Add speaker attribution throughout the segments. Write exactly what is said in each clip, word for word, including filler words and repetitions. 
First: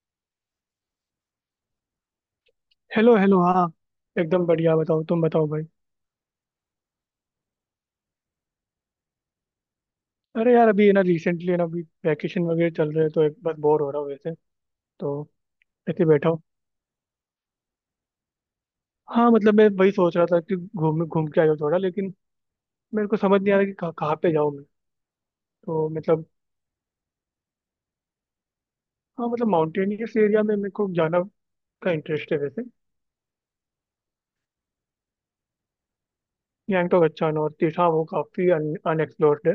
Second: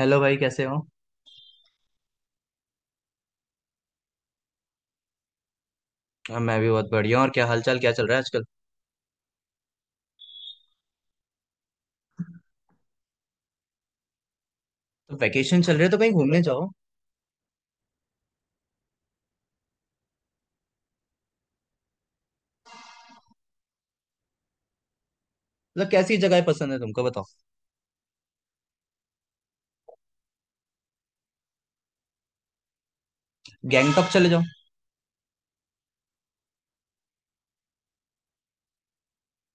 Speaker 1: Hello भाई कैसे हो।
Speaker 2: Hello hello. हाँ एकदम बढ़िया, बताओ तुम बताओ भाई।
Speaker 1: हाँ, मैं भी बहुत बढ़िया हूँ। और क्या हालचाल, क्या चल रहा है आजकल?
Speaker 2: अरे यार, अभी है ना रिसेंटली ना, अभी वैकेशन वगैरह चल रहे हैं तो एक बस बोर हो रहा हूँ वैसे। तो
Speaker 1: तो वैकेशन चल रहे तो
Speaker 2: ऐसे
Speaker 1: कहीं
Speaker 2: बैठा हूँ।
Speaker 1: घूमने जाओ।
Speaker 2: हाँ मतलब मैं वही सोच रहा था कि घूम घूम के आ जाऊँ थोड़ा, लेकिन मेरे को समझ नहीं आ रहा कि कहाँ कहाँ पे जाऊँ मैं। तो
Speaker 1: मतलब कैसी
Speaker 2: मतलब,
Speaker 1: जगह पसंद है तुमको, बताओ।
Speaker 2: हाँ मतलब माउंटेनियस एरिया में मेरे को जाना का इंटरेस्ट है वैसे।
Speaker 1: गैंगटॉक चले जाओ।
Speaker 2: गैंगटॉक? अच्छा, नॉर्थ ईस्ट। हाँ वो काफ़ी अनएक्सप्लोर्ड है।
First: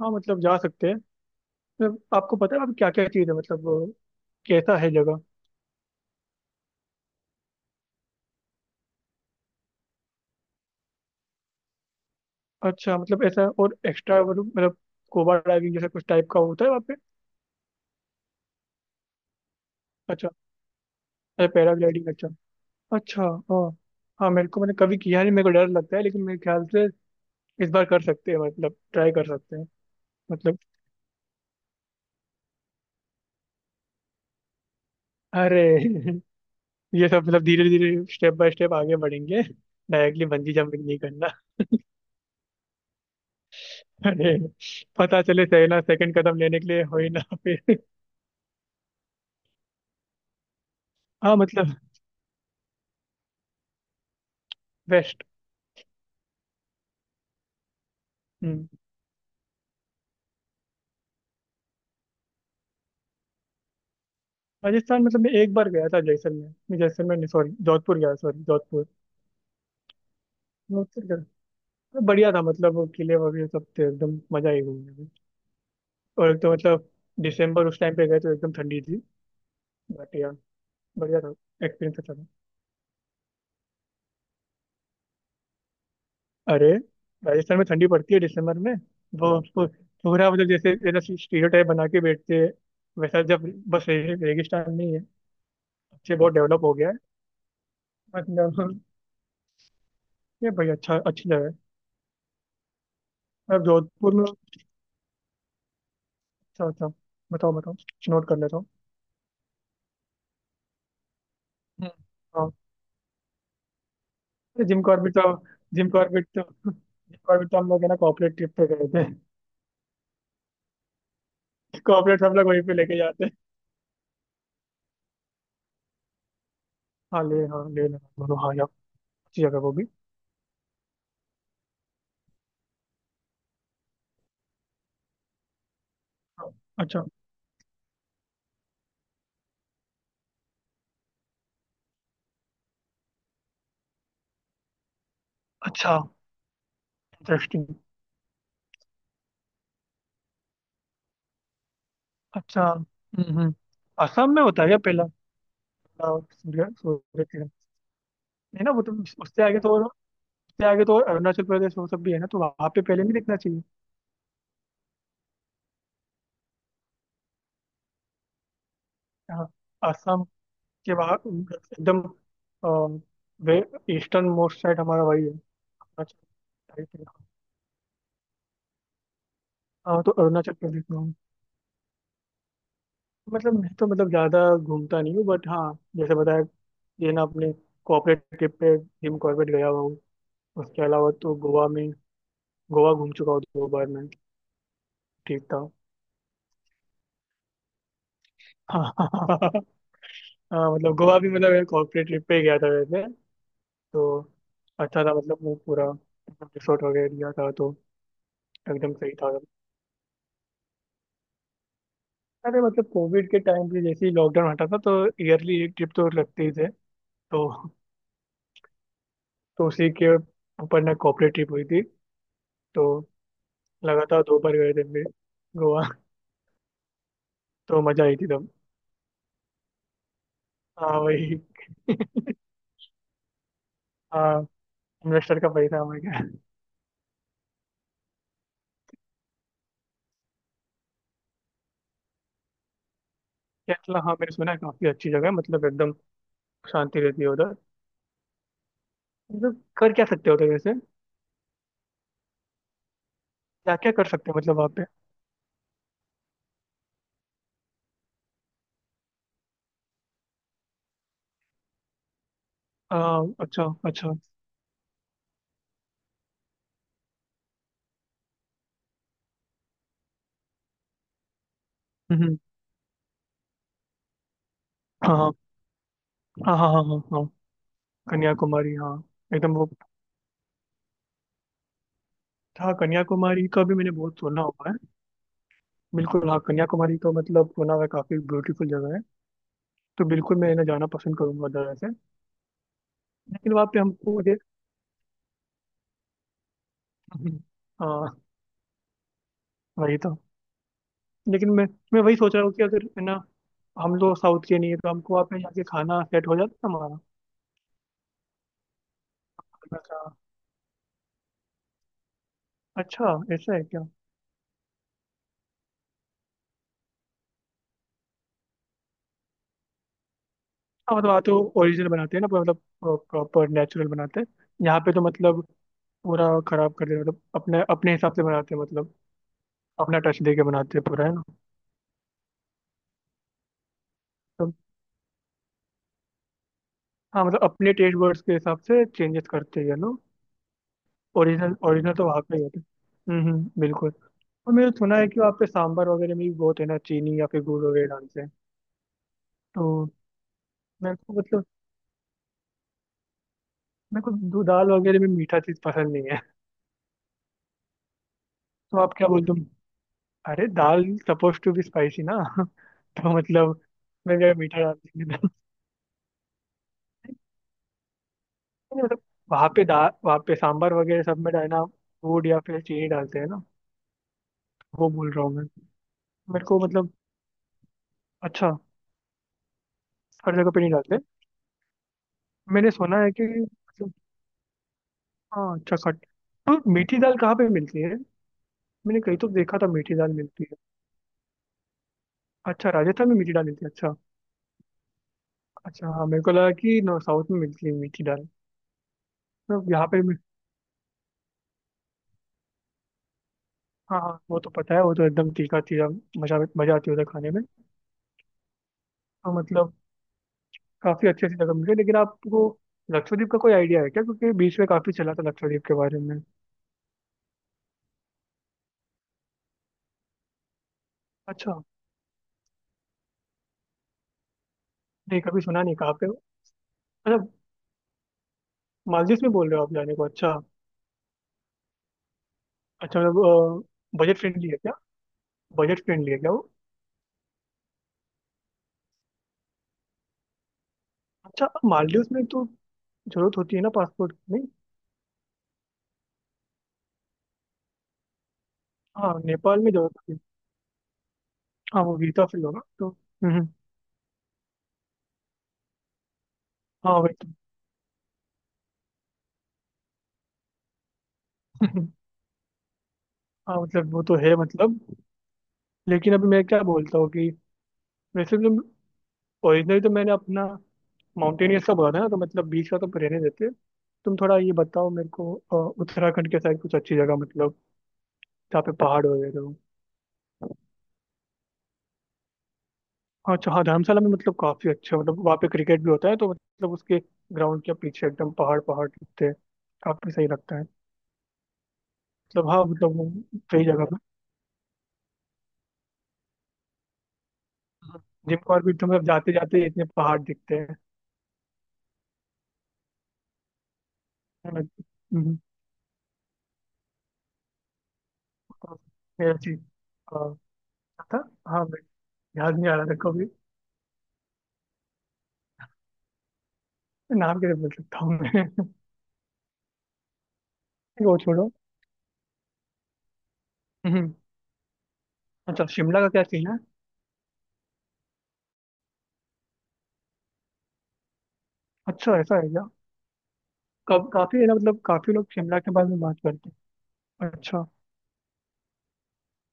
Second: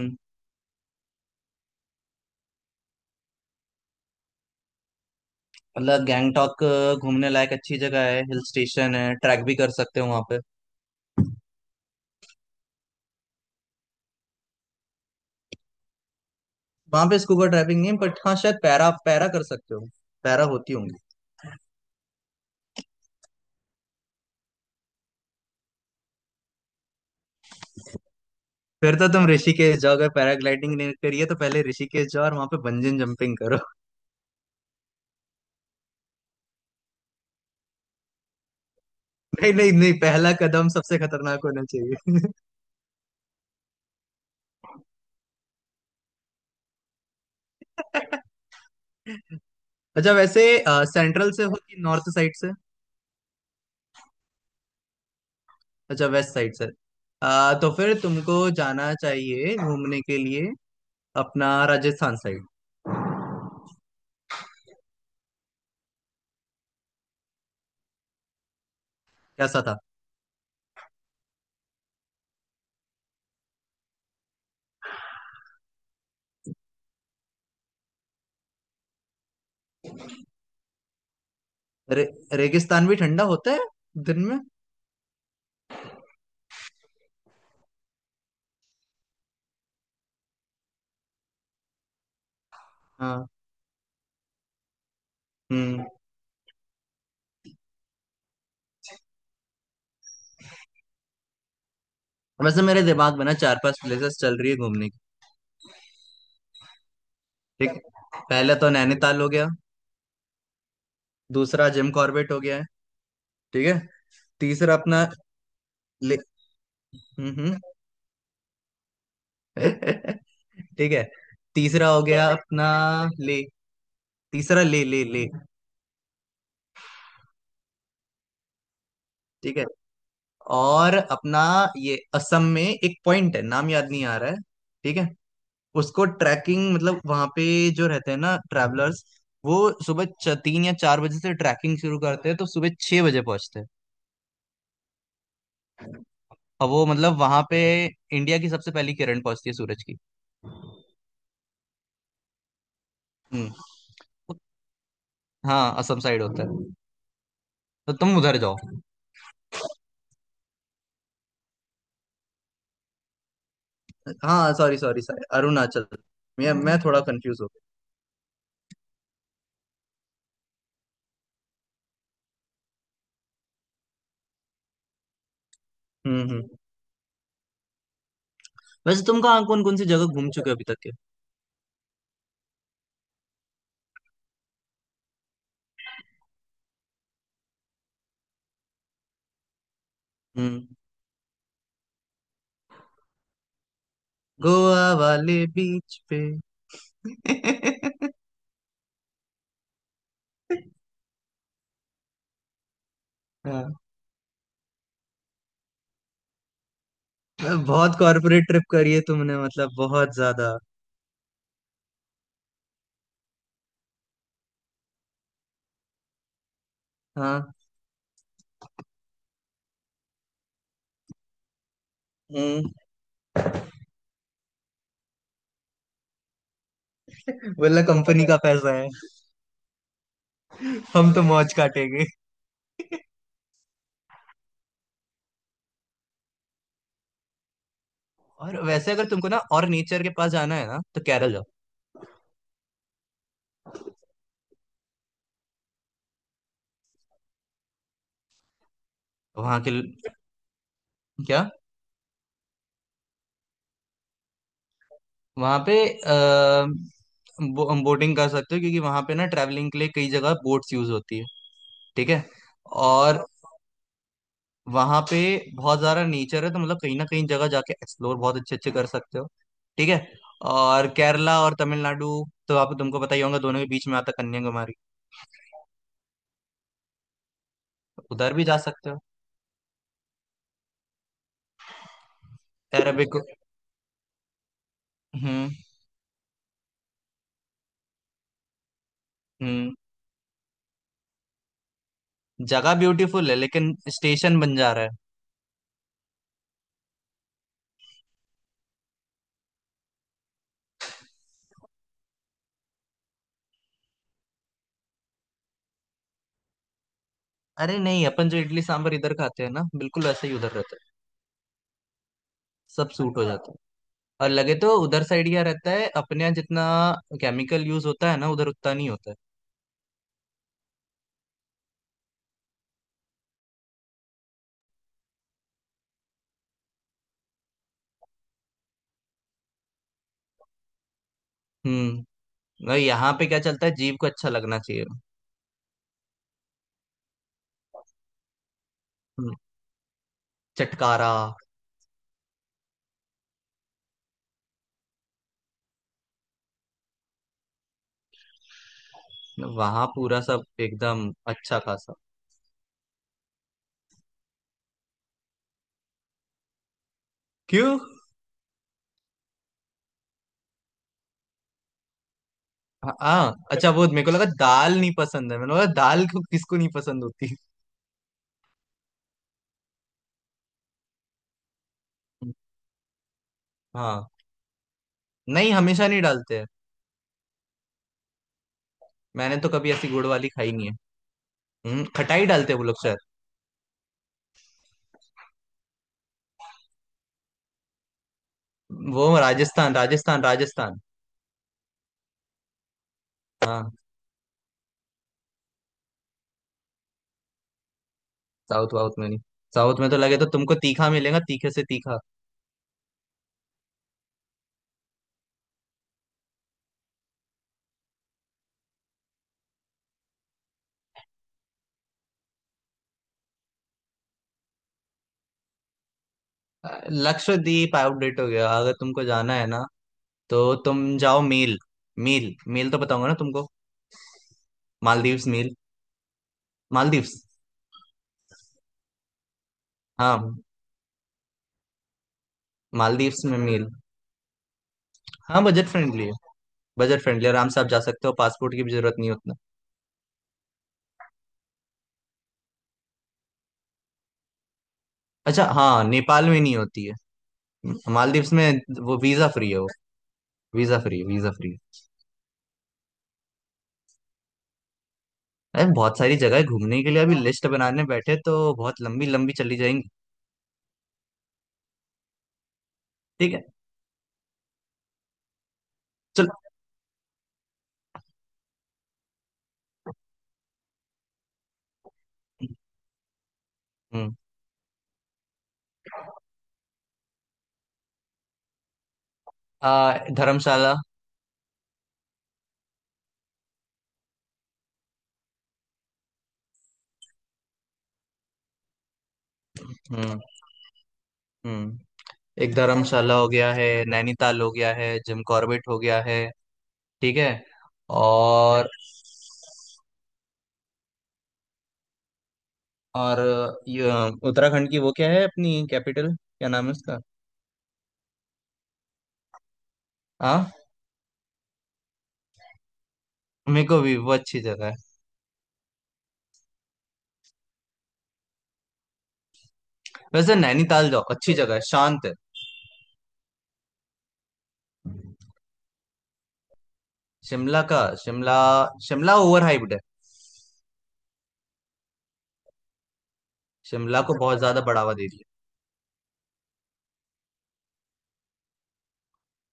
Speaker 2: हाँ मतलब जा सकते हैं। मतलब आपको पता है आप क्या क्या चीज़ है मतलब, अ, कैसा है जगह।
Speaker 1: मतलब गैंगटॉक अ, घूमने लायक अच्छी जगह है, हिल स्टेशन है, ट्रैक भी कर सकते हो वहां पे।
Speaker 2: अच्छा मतलब ऐसा और एक्स्ट्रा मतलब, मतलब स्कूबा डाइविंग जैसा कुछ टाइप का होता है वहाँ पे?
Speaker 1: वहां पे स्कूबा ड्राइविंग नहीं, बट हाँ शायद पैरा पैरा कर सकते हो।
Speaker 2: अच्छा।
Speaker 1: पैरा होती होंगी।
Speaker 2: अच्छा पैराग्लाइडिंग, अच्छा। अच्छा। हाँ। हाँ मेरे को, मैंने कभी किया नहीं, मेरे को डर लगता है, लेकिन मेरे ख्याल से इस बार कर सकते हैं, मतलब
Speaker 1: फिर तो
Speaker 2: ट्राई
Speaker 1: तुम
Speaker 2: कर सकते हैं।
Speaker 1: ऋषिकेश जाओ, अगर
Speaker 2: मतलब
Speaker 1: पैराग्लाइडिंग नहीं करी है तो पहले ऋषिकेश जाओ और वहां पे बंजन जंपिंग करो।
Speaker 2: अरे ये सब मतलब धीरे धीरे स्टेप बाय स्टेप आगे बढ़ेंगे।
Speaker 1: नहीं नहीं नहीं,
Speaker 2: डायरेक्टली
Speaker 1: पहला
Speaker 2: बंजी
Speaker 1: कदम
Speaker 2: जंपिंग
Speaker 1: सबसे
Speaker 2: नहीं करना।
Speaker 1: खतरनाक होना चाहिए।
Speaker 2: अरे, पता चले सही ना, सेकंड कदम लेने के लिए हो ही ना फिर।
Speaker 1: अच्छा वैसे सेंट्रल
Speaker 2: हाँ
Speaker 1: से हो कि
Speaker 2: मतलब
Speaker 1: नॉर्थ साइड से?
Speaker 2: बेस्ट।
Speaker 1: अच्छा वेस्ट साइड से। अ, तो फिर तुमको
Speaker 2: हम्म।
Speaker 1: जाना चाहिए घूमने के लिए अपना राजस्थान साइड।
Speaker 2: राजस्थान, मतलब मैं एक बार गया था जैसलमेर, नहीं, जैसलमेर नहीं, सॉरी जोधपुर गया, सॉरी जोधपुर।
Speaker 1: कैसा था?
Speaker 2: नोटिस कर। बढ़िया था मतलब, वो किले वगैरह सब थे, एकदम मजा ही घूमने में। और एक तो मतलब दिसंबर उस टाइम पे गए तो एकदम ठंडी थी। बट यार बढ़िया था। एक्सपीरियंस
Speaker 1: रे,
Speaker 2: अच्छा था।
Speaker 1: रेगिस्तान भी ठंडा होता है दिन में।
Speaker 2: अरे, राजस्थान में ठंडी पड़ती है दिसंबर में। वो उसको पूरा मतलब जैसे जैसा स्टीरियोटाइप बना के बैठते हैं वैसा,
Speaker 1: हाँ।
Speaker 2: जब बस रे- रेगिस्तान नहीं है।
Speaker 1: हम्म।
Speaker 2: अच्छे, बहुत डेवलप हो गया है, मतलब ये भाई, अच्छा, अच्छी जगह है।
Speaker 1: वैसे मेरे दिमाग में ना चार
Speaker 2: अब
Speaker 1: पांच
Speaker 2: जोधपुर
Speaker 1: प्लेसेस
Speaker 2: में।
Speaker 1: चल रही है घूमने की।
Speaker 2: अच्छा अच्छा, बताओ
Speaker 1: ठीक
Speaker 2: बताओ,
Speaker 1: है,
Speaker 2: नोट कर
Speaker 1: पहले
Speaker 2: लेता हूँ।
Speaker 1: तो नैनीताल हो गया। दूसरा जिम कॉर्बेट हो
Speaker 2: हम्म।
Speaker 1: गया है। ठीक है, तीसरा
Speaker 2: जिम
Speaker 1: अपना
Speaker 2: कॉर्बेट तो, जिम
Speaker 1: ले।
Speaker 2: कॉर्बेट तो, जिम
Speaker 1: हम्म
Speaker 2: कॉर्बेट तो
Speaker 1: हम्म।
Speaker 2: हम लोग है ना कॉर्पोरेट ट्रिप पे गए थे।
Speaker 1: ठीक है, तीसरा हो
Speaker 2: कॉर्पोरेट
Speaker 1: गया
Speaker 2: हम लोग वहीं
Speaker 1: अपना
Speaker 2: पे लेके जाते हैं।
Speaker 1: ले। तीसरा ले ले ले।
Speaker 2: हाँ ले, हाँ ले लेना बोलो, हाँ यार, अच्छी
Speaker 1: ठीक
Speaker 2: जगह
Speaker 1: है।
Speaker 2: वो भी।
Speaker 1: और अपना ये असम में एक पॉइंट है, नाम याद नहीं आ रहा है। ठीक है। उसको
Speaker 2: हाँ,
Speaker 1: ट्रैकिंग मतलब
Speaker 2: अच्छा।
Speaker 1: वहां पे जो रहते हैं ना ट्रैवलर्स, वो सुबह च- तीन या चार बजे से ट्रैकिंग शुरू करते हैं, तो सुबह छह बजे पहुंचते हैं।
Speaker 2: अच्छा।
Speaker 1: और वो मतलब वहां पे
Speaker 2: इंटरेस्टिंग।
Speaker 1: इंडिया की सबसे पहली किरण पहुंचती है सूरज की।
Speaker 2: अच्छा। हम्म
Speaker 1: हम्म।
Speaker 2: हम्म। असम में होता है क्या पहला?
Speaker 1: हाँ असम
Speaker 2: पहला
Speaker 1: साइड होता है,
Speaker 2: सूर्य सूर्य किरण?
Speaker 1: तो तुम उधर जाओ।
Speaker 2: नहीं ना, वो तो उस- उससे आगे तो, उससे आगे तो अरुणाचल प्रदेश वो सब भी है ना, तो वहाँ पे पहले नहीं दिखना चाहिए।
Speaker 1: हाँ सॉरी सॉरी सॉरी अरुणाचल, मैं मैं थोड़ा कंफ्यूज हो गया।
Speaker 2: हाँ। असम के बाहर एकदम, वे ईस्टर्न मोस्ट साइड हमारा वही है,
Speaker 1: हम्म हम्म।
Speaker 2: अरुणाचल।
Speaker 1: वैसे तुम कहाँ कौन कौन सी
Speaker 2: हाँ
Speaker 1: जगह
Speaker 2: तो
Speaker 1: घूम चुके
Speaker 2: अरुणाचल
Speaker 1: हो अभी तक
Speaker 2: प्रदेश
Speaker 1: के?
Speaker 2: में हूँ। मतलब मैं तो मतलब ज़्यादा घूमता नहीं हूँ, बट हाँ जैसे बताया, ये ना अपने कॉर्पोरेट ट्रिप पे जिम कॉर्बेट गया हुआ हूँ।
Speaker 1: हम्म।
Speaker 2: उसके अलावा तो गोवा में, गोवा घूम चुका हूँ दो बार मैं।
Speaker 1: गोवा वाले
Speaker 2: ठीक था।
Speaker 1: बीच पे?
Speaker 2: हाँ हाँ, मतलब गोवा भी मतलब कॉर्पोरेट ट्रिप पे ही गया था वैसे।
Speaker 1: हाँ।
Speaker 2: तो अच्छा था, मतलब वो पूरा रिसोर्ट वगैरह लिया था, तो
Speaker 1: बहुत कॉर्पोरेट ट्रिप
Speaker 2: एकदम
Speaker 1: करी है
Speaker 2: सही था।
Speaker 1: तुमने, मतलब बहुत ज्यादा।
Speaker 2: अरे मतलब कोविड के टाइम पे जैसे ही लॉकडाउन हटा था तो ईयरली एक ट्रिप तो लगते ही थे। तो
Speaker 1: हाँ।
Speaker 2: तो उसी के ऊपर ना कॉर्पोरेट ट्रिप हुई थी,
Speaker 1: हम्म।
Speaker 2: तो लगातार दो बार गए थे हम भी गोवा।
Speaker 1: बोला
Speaker 2: तो मजा आई
Speaker 1: कंपनी
Speaker 2: थी
Speaker 1: का
Speaker 2: तब।
Speaker 1: पैसा है,
Speaker 2: हाँ
Speaker 1: हम तो
Speaker 2: वही।
Speaker 1: मौज काटेंगे।
Speaker 2: हाँ, इन्वेस्टर का पैसा हमें क्या।
Speaker 1: और वैसे अगर तुमको ना और नेचर के पास जाना है ना तो केरल जाओ।
Speaker 2: केरला, हाँ मैंने सुना है काफी अच्छी जगह है, मतलब एकदम शांति रहती है उधर।
Speaker 1: वहाँ
Speaker 2: मतलब
Speaker 1: के
Speaker 2: कर क्या सकते हो उधर वैसे,
Speaker 1: क्या?
Speaker 2: क्या क्या कर सकते हैं मतलब वहाँ पे?
Speaker 1: वहाँ पे आ, बो, बोटिंग कर सकते हो, क्योंकि वहाँ पे ना ट्रैवलिंग के लिए कई जगह बोट्स यूज होती है। ठीक है।
Speaker 2: आ,
Speaker 1: और
Speaker 2: अच्छा अच्छा।
Speaker 1: वहां पे बहुत सारा नेचर है, तो मतलब कहीं ना कहीं जगह जाके एक्सप्लोर बहुत अच्छे अच्छे कर सकते हो। ठीक है। और केरला और तमिलनाडु,
Speaker 2: हम्म,
Speaker 1: तो आप तुमको पता ही होगा दोनों के बीच में आता कन्याकुमारी।
Speaker 2: हाँ हाँ हाँ हाँ हाँ हाँ, हाँ
Speaker 1: उधर भी जा
Speaker 2: कन्याकुमारी,
Speaker 1: सकते
Speaker 2: हाँ।
Speaker 1: हो।
Speaker 2: एकदम वो। हाँ
Speaker 1: अरेबिक।
Speaker 2: कन्याकुमारी का भी मैंने बहुत सुना हुआ है।
Speaker 1: हम्म
Speaker 2: बिल्कुल हाँ, कन्याकुमारी तो मतलब सुना हुआ है, काफी ब्यूटीफुल जगह है।
Speaker 1: हम्म।
Speaker 2: तो बिल्कुल मैं ना जाना पसंद करूंगा उधर वैसे।
Speaker 1: जगह ब्यूटीफुल है,
Speaker 2: लेकिन वहाँ
Speaker 1: लेकिन
Speaker 2: पे हमको मुझे,
Speaker 1: स्टेशन बन जा रहा है।
Speaker 2: हम्म, हाँ वही तो। लेकिन मैं मैं वही सोच रहा हूँ कि अगर है ना, हम लोग साउथ के नहीं है तो हमको वहाँ पे जाके खाना सेट हो जाता हमारा
Speaker 1: अरे नहीं, अपन जो इडली सांभर इधर खाते हैं ना,
Speaker 2: खाना का।
Speaker 1: बिल्कुल वैसे ही उधर रहता है, सब
Speaker 2: अच्छा
Speaker 1: सूट हो जाता
Speaker 2: ऐसा
Speaker 1: है।
Speaker 2: है क्या।
Speaker 1: और लगे तो उधर साइड क्या रहता है, अपने यहाँ जितना केमिकल यूज होता है ना, उधर उतना नहीं होता है।
Speaker 2: हाँ मतलब वहाँ तो ओरिजिनल बनाते हैं ना, पूरा मतलब प्रॉपर नेचुरल बनाते हैं। यहाँ पे तो मतलब पूरा खराब कर देते हैं, मतलब अपने अपने हिसाब से बनाते हैं, मतलब अपना टच दे के बनाते हैं पूरा है ना।
Speaker 1: हम्म। और यहाँ पे क्या चलता है, जीव को अच्छा
Speaker 2: तो
Speaker 1: लगना चाहिए।
Speaker 2: हाँ मतलब अपने टेस्ट बर्ड्स के हिसाब से चेंजेस
Speaker 1: हम्म।
Speaker 2: करते हैं ना।
Speaker 1: चटकारा।
Speaker 2: ओरिजिनल ओरिजिनल तो वहाँ पे ही होते हैं। हम्म हम्म, बिल्कुल। और मैंने सुना है कि वहाँ पे सांभर वगैरह में भी बहुत है ना चीनी या फिर गुड़ वगैरह डालते हैं, तो
Speaker 1: वहां पूरा सब
Speaker 2: मेरे
Speaker 1: एकदम
Speaker 2: को मतलब,
Speaker 1: अच्छा खासा।
Speaker 2: मेरे को दो दाल वगैरह में मीठा चीज पसंद नहीं है।
Speaker 1: क्यों?
Speaker 2: तो आप क्या बोलते हो, अरे दाल सपोज टू बी स्पाइसी ना।
Speaker 1: हाँ
Speaker 2: तो
Speaker 1: हाँ,
Speaker 2: मतलब
Speaker 1: अच्छा वो मेरे को
Speaker 2: मैं
Speaker 1: लगा
Speaker 2: क्या मीठा डाल
Speaker 1: दाल नहीं
Speaker 2: देंगे दाल।
Speaker 1: पसंद है, मैंने बोला दाल को किसको नहीं पसंद होती।
Speaker 2: नहीं, मतलब वहाँ पे दाल, वहाँ पे सांभर वगैरह सब में डालना गुड़ या फिर चीनी डालते हैं ना,
Speaker 1: हाँ।
Speaker 2: वो बोल रहा हूँ मैं।
Speaker 1: नहीं हमेशा नहीं डालते हैं।
Speaker 2: मेरे को मतलब, अच्छा।
Speaker 1: मैंने तो कभी ऐसी गुड़ वाली
Speaker 2: हर
Speaker 1: खाई
Speaker 2: जगह पे
Speaker 1: नहीं
Speaker 2: नहीं
Speaker 1: है।
Speaker 2: डालते।
Speaker 1: हम्म, खटाई डालते हैं वो
Speaker 2: मैंने
Speaker 1: लोग
Speaker 2: सुना
Speaker 1: शायद।
Speaker 2: है कि मतलब, हाँ अच्छा, खट, तो मीठी दाल कहाँ पे मिलती है? मैंने
Speaker 1: वो
Speaker 2: कहीं तो देखा था
Speaker 1: राजस्थान
Speaker 2: मीठी दाल
Speaker 1: राजस्थान
Speaker 2: मिलती है।
Speaker 1: राजस्थान।
Speaker 2: अच्छा राजस्थान में मीठी दाल मिलती है,
Speaker 1: हाँ।
Speaker 2: अच्छा। अच्छा हाँ, मेरे को लगा कि नो साउथ में मिलती है मीठी दाल।
Speaker 1: साउथ वाउथ में नहीं।
Speaker 2: तो
Speaker 1: साउथ
Speaker 2: यहाँ
Speaker 1: में तो
Speaker 2: पे भी।
Speaker 1: लगे तो तुमको तीखा मिलेगा, तीखे से तीखा।
Speaker 2: हाँ हाँ, वो तो पता है, वो तो एकदम तीखा तीखा, मजा मजा आती है उधर खाने में। तो मतलब काफी अच्छी अच्छी जगह मिल गई, लेकिन आपको लक्षद्वीप का कोई आइडिया है क्या, क्योंकि बीच में काफी चला था लक्षद्वीप के बारे में।
Speaker 1: अ, लक्षद्वीप आउटडेट हो गया। अगर तुमको जाना है ना तो तुम जाओ मेल।
Speaker 2: अच्छा।
Speaker 1: मेल मेल तो बताऊंगा ना तुमको,
Speaker 2: नहीं
Speaker 1: मालदीव्स
Speaker 2: कभी
Speaker 1: मेल।
Speaker 2: सुना नहीं, कहाँ पे हो?
Speaker 1: मालदीव्स।
Speaker 2: अच्छा मालदीव में बोल रहे हो आप जाने को,
Speaker 1: हाँ।
Speaker 2: अच्छा। अच्छा
Speaker 1: मालदीव्स में
Speaker 2: मतलब
Speaker 1: मील।
Speaker 2: बजट फ्रेंडली है क्या?
Speaker 1: हाँ बजट
Speaker 2: बजट
Speaker 1: फ्रेंडली
Speaker 2: फ्रेंडली
Speaker 1: है।
Speaker 2: है क्या वो?
Speaker 1: बजट फ्रेंडली, आराम से आप जा सकते हो, पासपोर्ट की भी जरूरत नहीं होती।
Speaker 2: अच्छा मालदीव में तो जरूरत होती है ना पासपोर्ट, नहीं?
Speaker 1: अच्छा हाँ, नेपाल में नहीं होती है। मालदीव्स में वो
Speaker 2: हाँ
Speaker 1: वीजा फ्री है।
Speaker 2: नेपाल
Speaker 1: वो
Speaker 2: में जरूरत होती है।
Speaker 1: वीजा फ्री है, वीजा फ्री है।
Speaker 2: हाँ वो वीजा फ्री होगा तो हम्म, हम्म।
Speaker 1: अरे बहुत सारी जगह है घूमने के
Speaker 2: हाँ
Speaker 1: लिए,
Speaker 2: वही
Speaker 1: अभी
Speaker 2: तो।
Speaker 1: लिस्ट बनाने बैठे तो बहुत लंबी लंबी चली जाएंगी। ठीक है।
Speaker 2: हाँ मतलब वो तो है मतलब। लेकिन अभी
Speaker 1: चलो।
Speaker 2: मैं क्या बोलता हूँ कि, वैसे तुम, ओरिजिनल तो मैंने अपना माउंटेनियर्स का बोला था ना, तो मतलब बीच का तो रहने देते।
Speaker 1: हम्म।
Speaker 2: तुम थोड़ा ये बताओ मेरे को, अ, उत्तराखंड के साइड कुछ अच्छी जगह, मतलब जहाँ पे पहाड़ वगैरह हो।
Speaker 1: आ, धर्मशाला।
Speaker 2: हाँ अच्छा, हाँ धर्मशाला में मतलब काफी अच्छा, मतलब वहाँ पे क्रिकेट भी होता है तो मतलब उसके ग्राउंड के पीछे एकदम पहाड़ पहाड़ दिखते हैं, काफी
Speaker 1: हम्म
Speaker 2: सही लगता है।
Speaker 1: हम्म।
Speaker 2: मतलब
Speaker 1: एक
Speaker 2: हाँ मतलब वो
Speaker 1: धर्मशाला हो गया
Speaker 2: सही
Speaker 1: है,
Speaker 2: जगह पे।
Speaker 1: नैनीताल हो गया है, जिम कॉर्बेट हो गया है। ठीक है।
Speaker 2: जिम
Speaker 1: और
Speaker 2: कॉर्बेट तो मतलब जाते जाते इतने पहाड़ दिखते हैं।
Speaker 1: और ये
Speaker 2: है ना?
Speaker 1: उत्तराखंड की वो क्या है
Speaker 2: हम्म,
Speaker 1: अपनी कैपिटल, क्या नाम है उसका?
Speaker 2: मेरा चीज। हाँ,
Speaker 1: हाँ
Speaker 2: हाँ मैं याद नहीं आ रहा था कभी,
Speaker 1: मेरे को भी वो अच्छी जगह है।
Speaker 2: नाम कैसे बोल सकता हूँ मैं।
Speaker 1: वैसे नैनीताल जाओ,
Speaker 2: वो
Speaker 1: अच्छी
Speaker 2: छोड़ो।
Speaker 1: जगह है, शांत है।
Speaker 2: हम्म, अच्छा, शिमला का क्या सीन है।
Speaker 1: शिमला का, शिमला, शिमला ओवर हाइप्ड है।
Speaker 2: अच्छा ऐसा है क्या।
Speaker 1: शिमला
Speaker 2: कब,
Speaker 1: को
Speaker 2: काफी
Speaker 1: बहुत
Speaker 2: है ना,
Speaker 1: ज्यादा
Speaker 2: मतलब
Speaker 1: बढ़ावा दे
Speaker 2: काफी लोग
Speaker 1: दिया।
Speaker 2: शिमला के बारे में बात करते हैं। अच्छा,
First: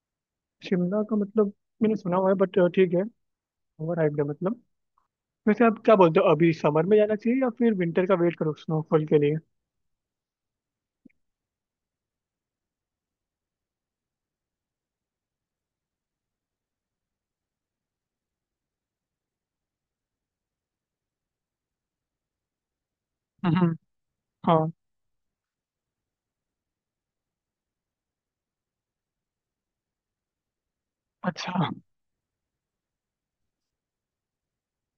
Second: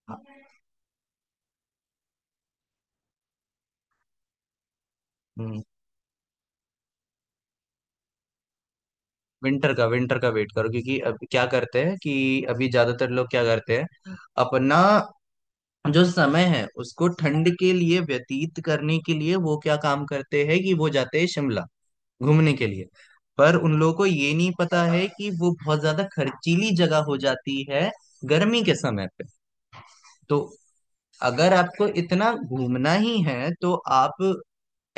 Speaker 1: हाँ।
Speaker 2: शिमला का मतलब मैंने सुना हुआ है, बट ठीक है, ओवर हाइप्ड है मतलब।
Speaker 1: हम्म।
Speaker 2: वैसे आप क्या बोलते हो, अभी समर में जाना चाहिए या फिर विंटर का वेट करो स्नोफॉल के लिए?
Speaker 1: विंटर का, विंटर का वेट करो क्योंकि अब क्या करते हैं कि अभी ज्यादातर लोग क्या करते हैं, अपना जो समय है उसको ठंड के लिए व्यतीत करने के लिए, वो क्या काम करते हैं कि वो जाते हैं शिमला घूमने के लिए। पर
Speaker 2: हम्म,
Speaker 1: उन लोगों को ये नहीं
Speaker 2: हाँ।
Speaker 1: पता है कि वो बहुत ज्यादा खर्चीली जगह हो जाती है गर्मी के समय पे। तो अगर
Speaker 2: अच्छा।
Speaker 1: आपको इतना घूमना ही है तो आप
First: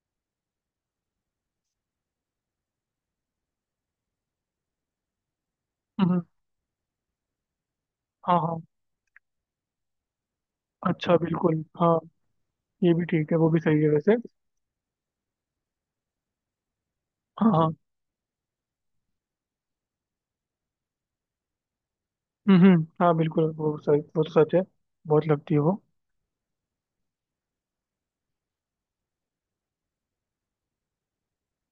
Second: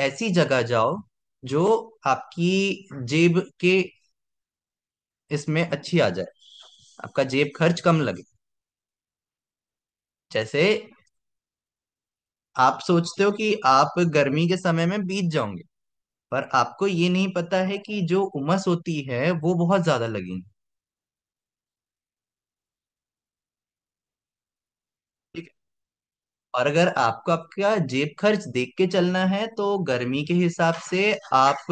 Speaker 1: ऐसी जगह जाओ जो आपकी जेब के इसमें अच्छी आ
Speaker 2: हम्म,
Speaker 1: जाए, आपका जेब खर्च कम लगे।
Speaker 2: हाँ हाँ।
Speaker 1: जैसे
Speaker 2: अच्छा बिल्कुल हाँ।
Speaker 1: आप
Speaker 2: ये भी
Speaker 1: सोचते हो
Speaker 2: ठीक है
Speaker 1: कि
Speaker 2: वो भी सही है
Speaker 1: आप
Speaker 2: वैसे।
Speaker 1: गर्मी के समय में बीत जाओगे, पर आपको ये नहीं
Speaker 2: हाँ
Speaker 1: पता
Speaker 2: हाँ।
Speaker 1: है कि जो उमस होती है वो बहुत ज्यादा लगेगी।
Speaker 2: हम्म, हाँ बिल्कुल वो सही, वो तो सच है। बहुत लगती है वो।
Speaker 1: और अगर आपको आपका जेब खर्च देख के चलना है तो गर्मी के हिसाब से आप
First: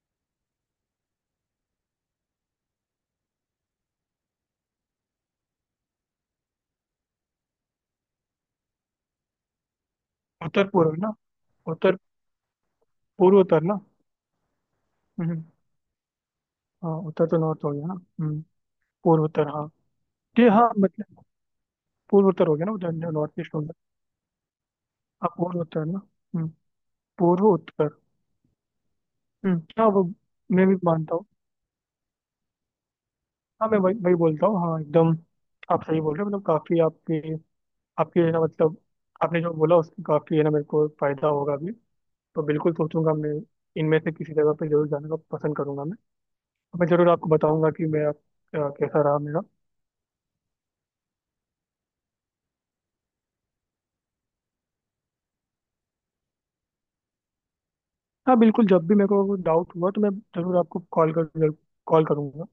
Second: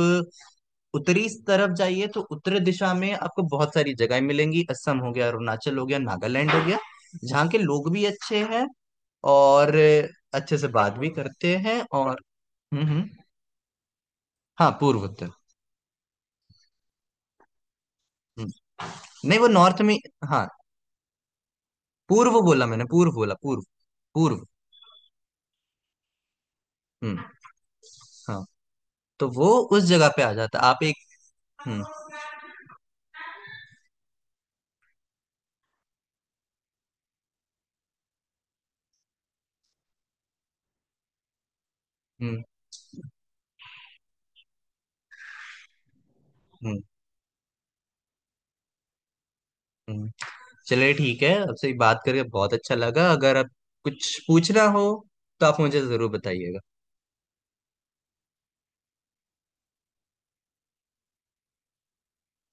Speaker 1: उत्तरी तरफ जाइए, तो उत्तरी दिशा में आपको बहुत सारी जगह मिलेंगी। असम हो गया, अरुणाचल हो गया, नागालैंड हो गया, जहाँ के लोग भी अच्छे हैं और अच्छे से
Speaker 2: उत्तर पूर्व
Speaker 1: बात भी
Speaker 2: ना,
Speaker 1: करते हैं।
Speaker 2: उत्तर,
Speaker 1: और हम्म हम्म।
Speaker 2: पूर्व उत्तर ना।
Speaker 1: हाँ पूर्व उत्तर।
Speaker 2: हम्म। हाँ उत्तर तो नॉर्थ हो गया ना, हम्म।
Speaker 1: हम्म,
Speaker 2: पूर्व
Speaker 1: नहीं वो
Speaker 2: उत्तर, हाँ।
Speaker 1: नॉर्थ में। हाँ
Speaker 2: ये हाँ मतलब पूर्व
Speaker 1: पूर्व
Speaker 2: उत्तर हो
Speaker 1: बोला
Speaker 2: गया ना
Speaker 1: मैंने,
Speaker 2: उधर,
Speaker 1: पूर्व बोला,
Speaker 2: नॉर्थ ईस्ट हो
Speaker 1: पूर्व,
Speaker 2: गया।
Speaker 1: पूर्व।
Speaker 2: हाँ पूर्व उत्तर ना। हम्म।
Speaker 1: हम्म।
Speaker 2: पूर्व उत्तर।
Speaker 1: हाँ तो वो
Speaker 2: हम्म,
Speaker 1: उस
Speaker 2: हाँ वो।
Speaker 1: जगह पे आ जाता
Speaker 2: मैं भी
Speaker 1: आप एक।
Speaker 2: मानता हूँ।
Speaker 1: हम्म
Speaker 2: हाँ मैं वही वही बोलता हूँ, हाँ एकदम। आप सही बोल रहे हो, मतलब काफी आपके, आपके है ना मतलब, आपने जो बोला उसकी काफी है ना मेरे को फायदा होगा अभी। तो
Speaker 1: हम्म।
Speaker 2: बिल्कुल सोचूंगा मैं, इनमें से किसी जगह पे जरूर जाने का पसंद करूंगा मैं। और
Speaker 1: हम्म
Speaker 2: मैं जरूर आपको बताऊंगा कि मैं आप, अ, कैसा रहा मेरा।
Speaker 1: हम्म। चलिए ठीक है, आपसे बात करके बहुत अच्छा लगा। अगर आप कुछ पूछना हो तो आप मुझे जरूर बताइएगा।
Speaker 2: हाँ बिल्कुल, जब भी मेरे को डाउट हुआ तो मैं जरूर आपको कॉल कर कॉल करूंगा।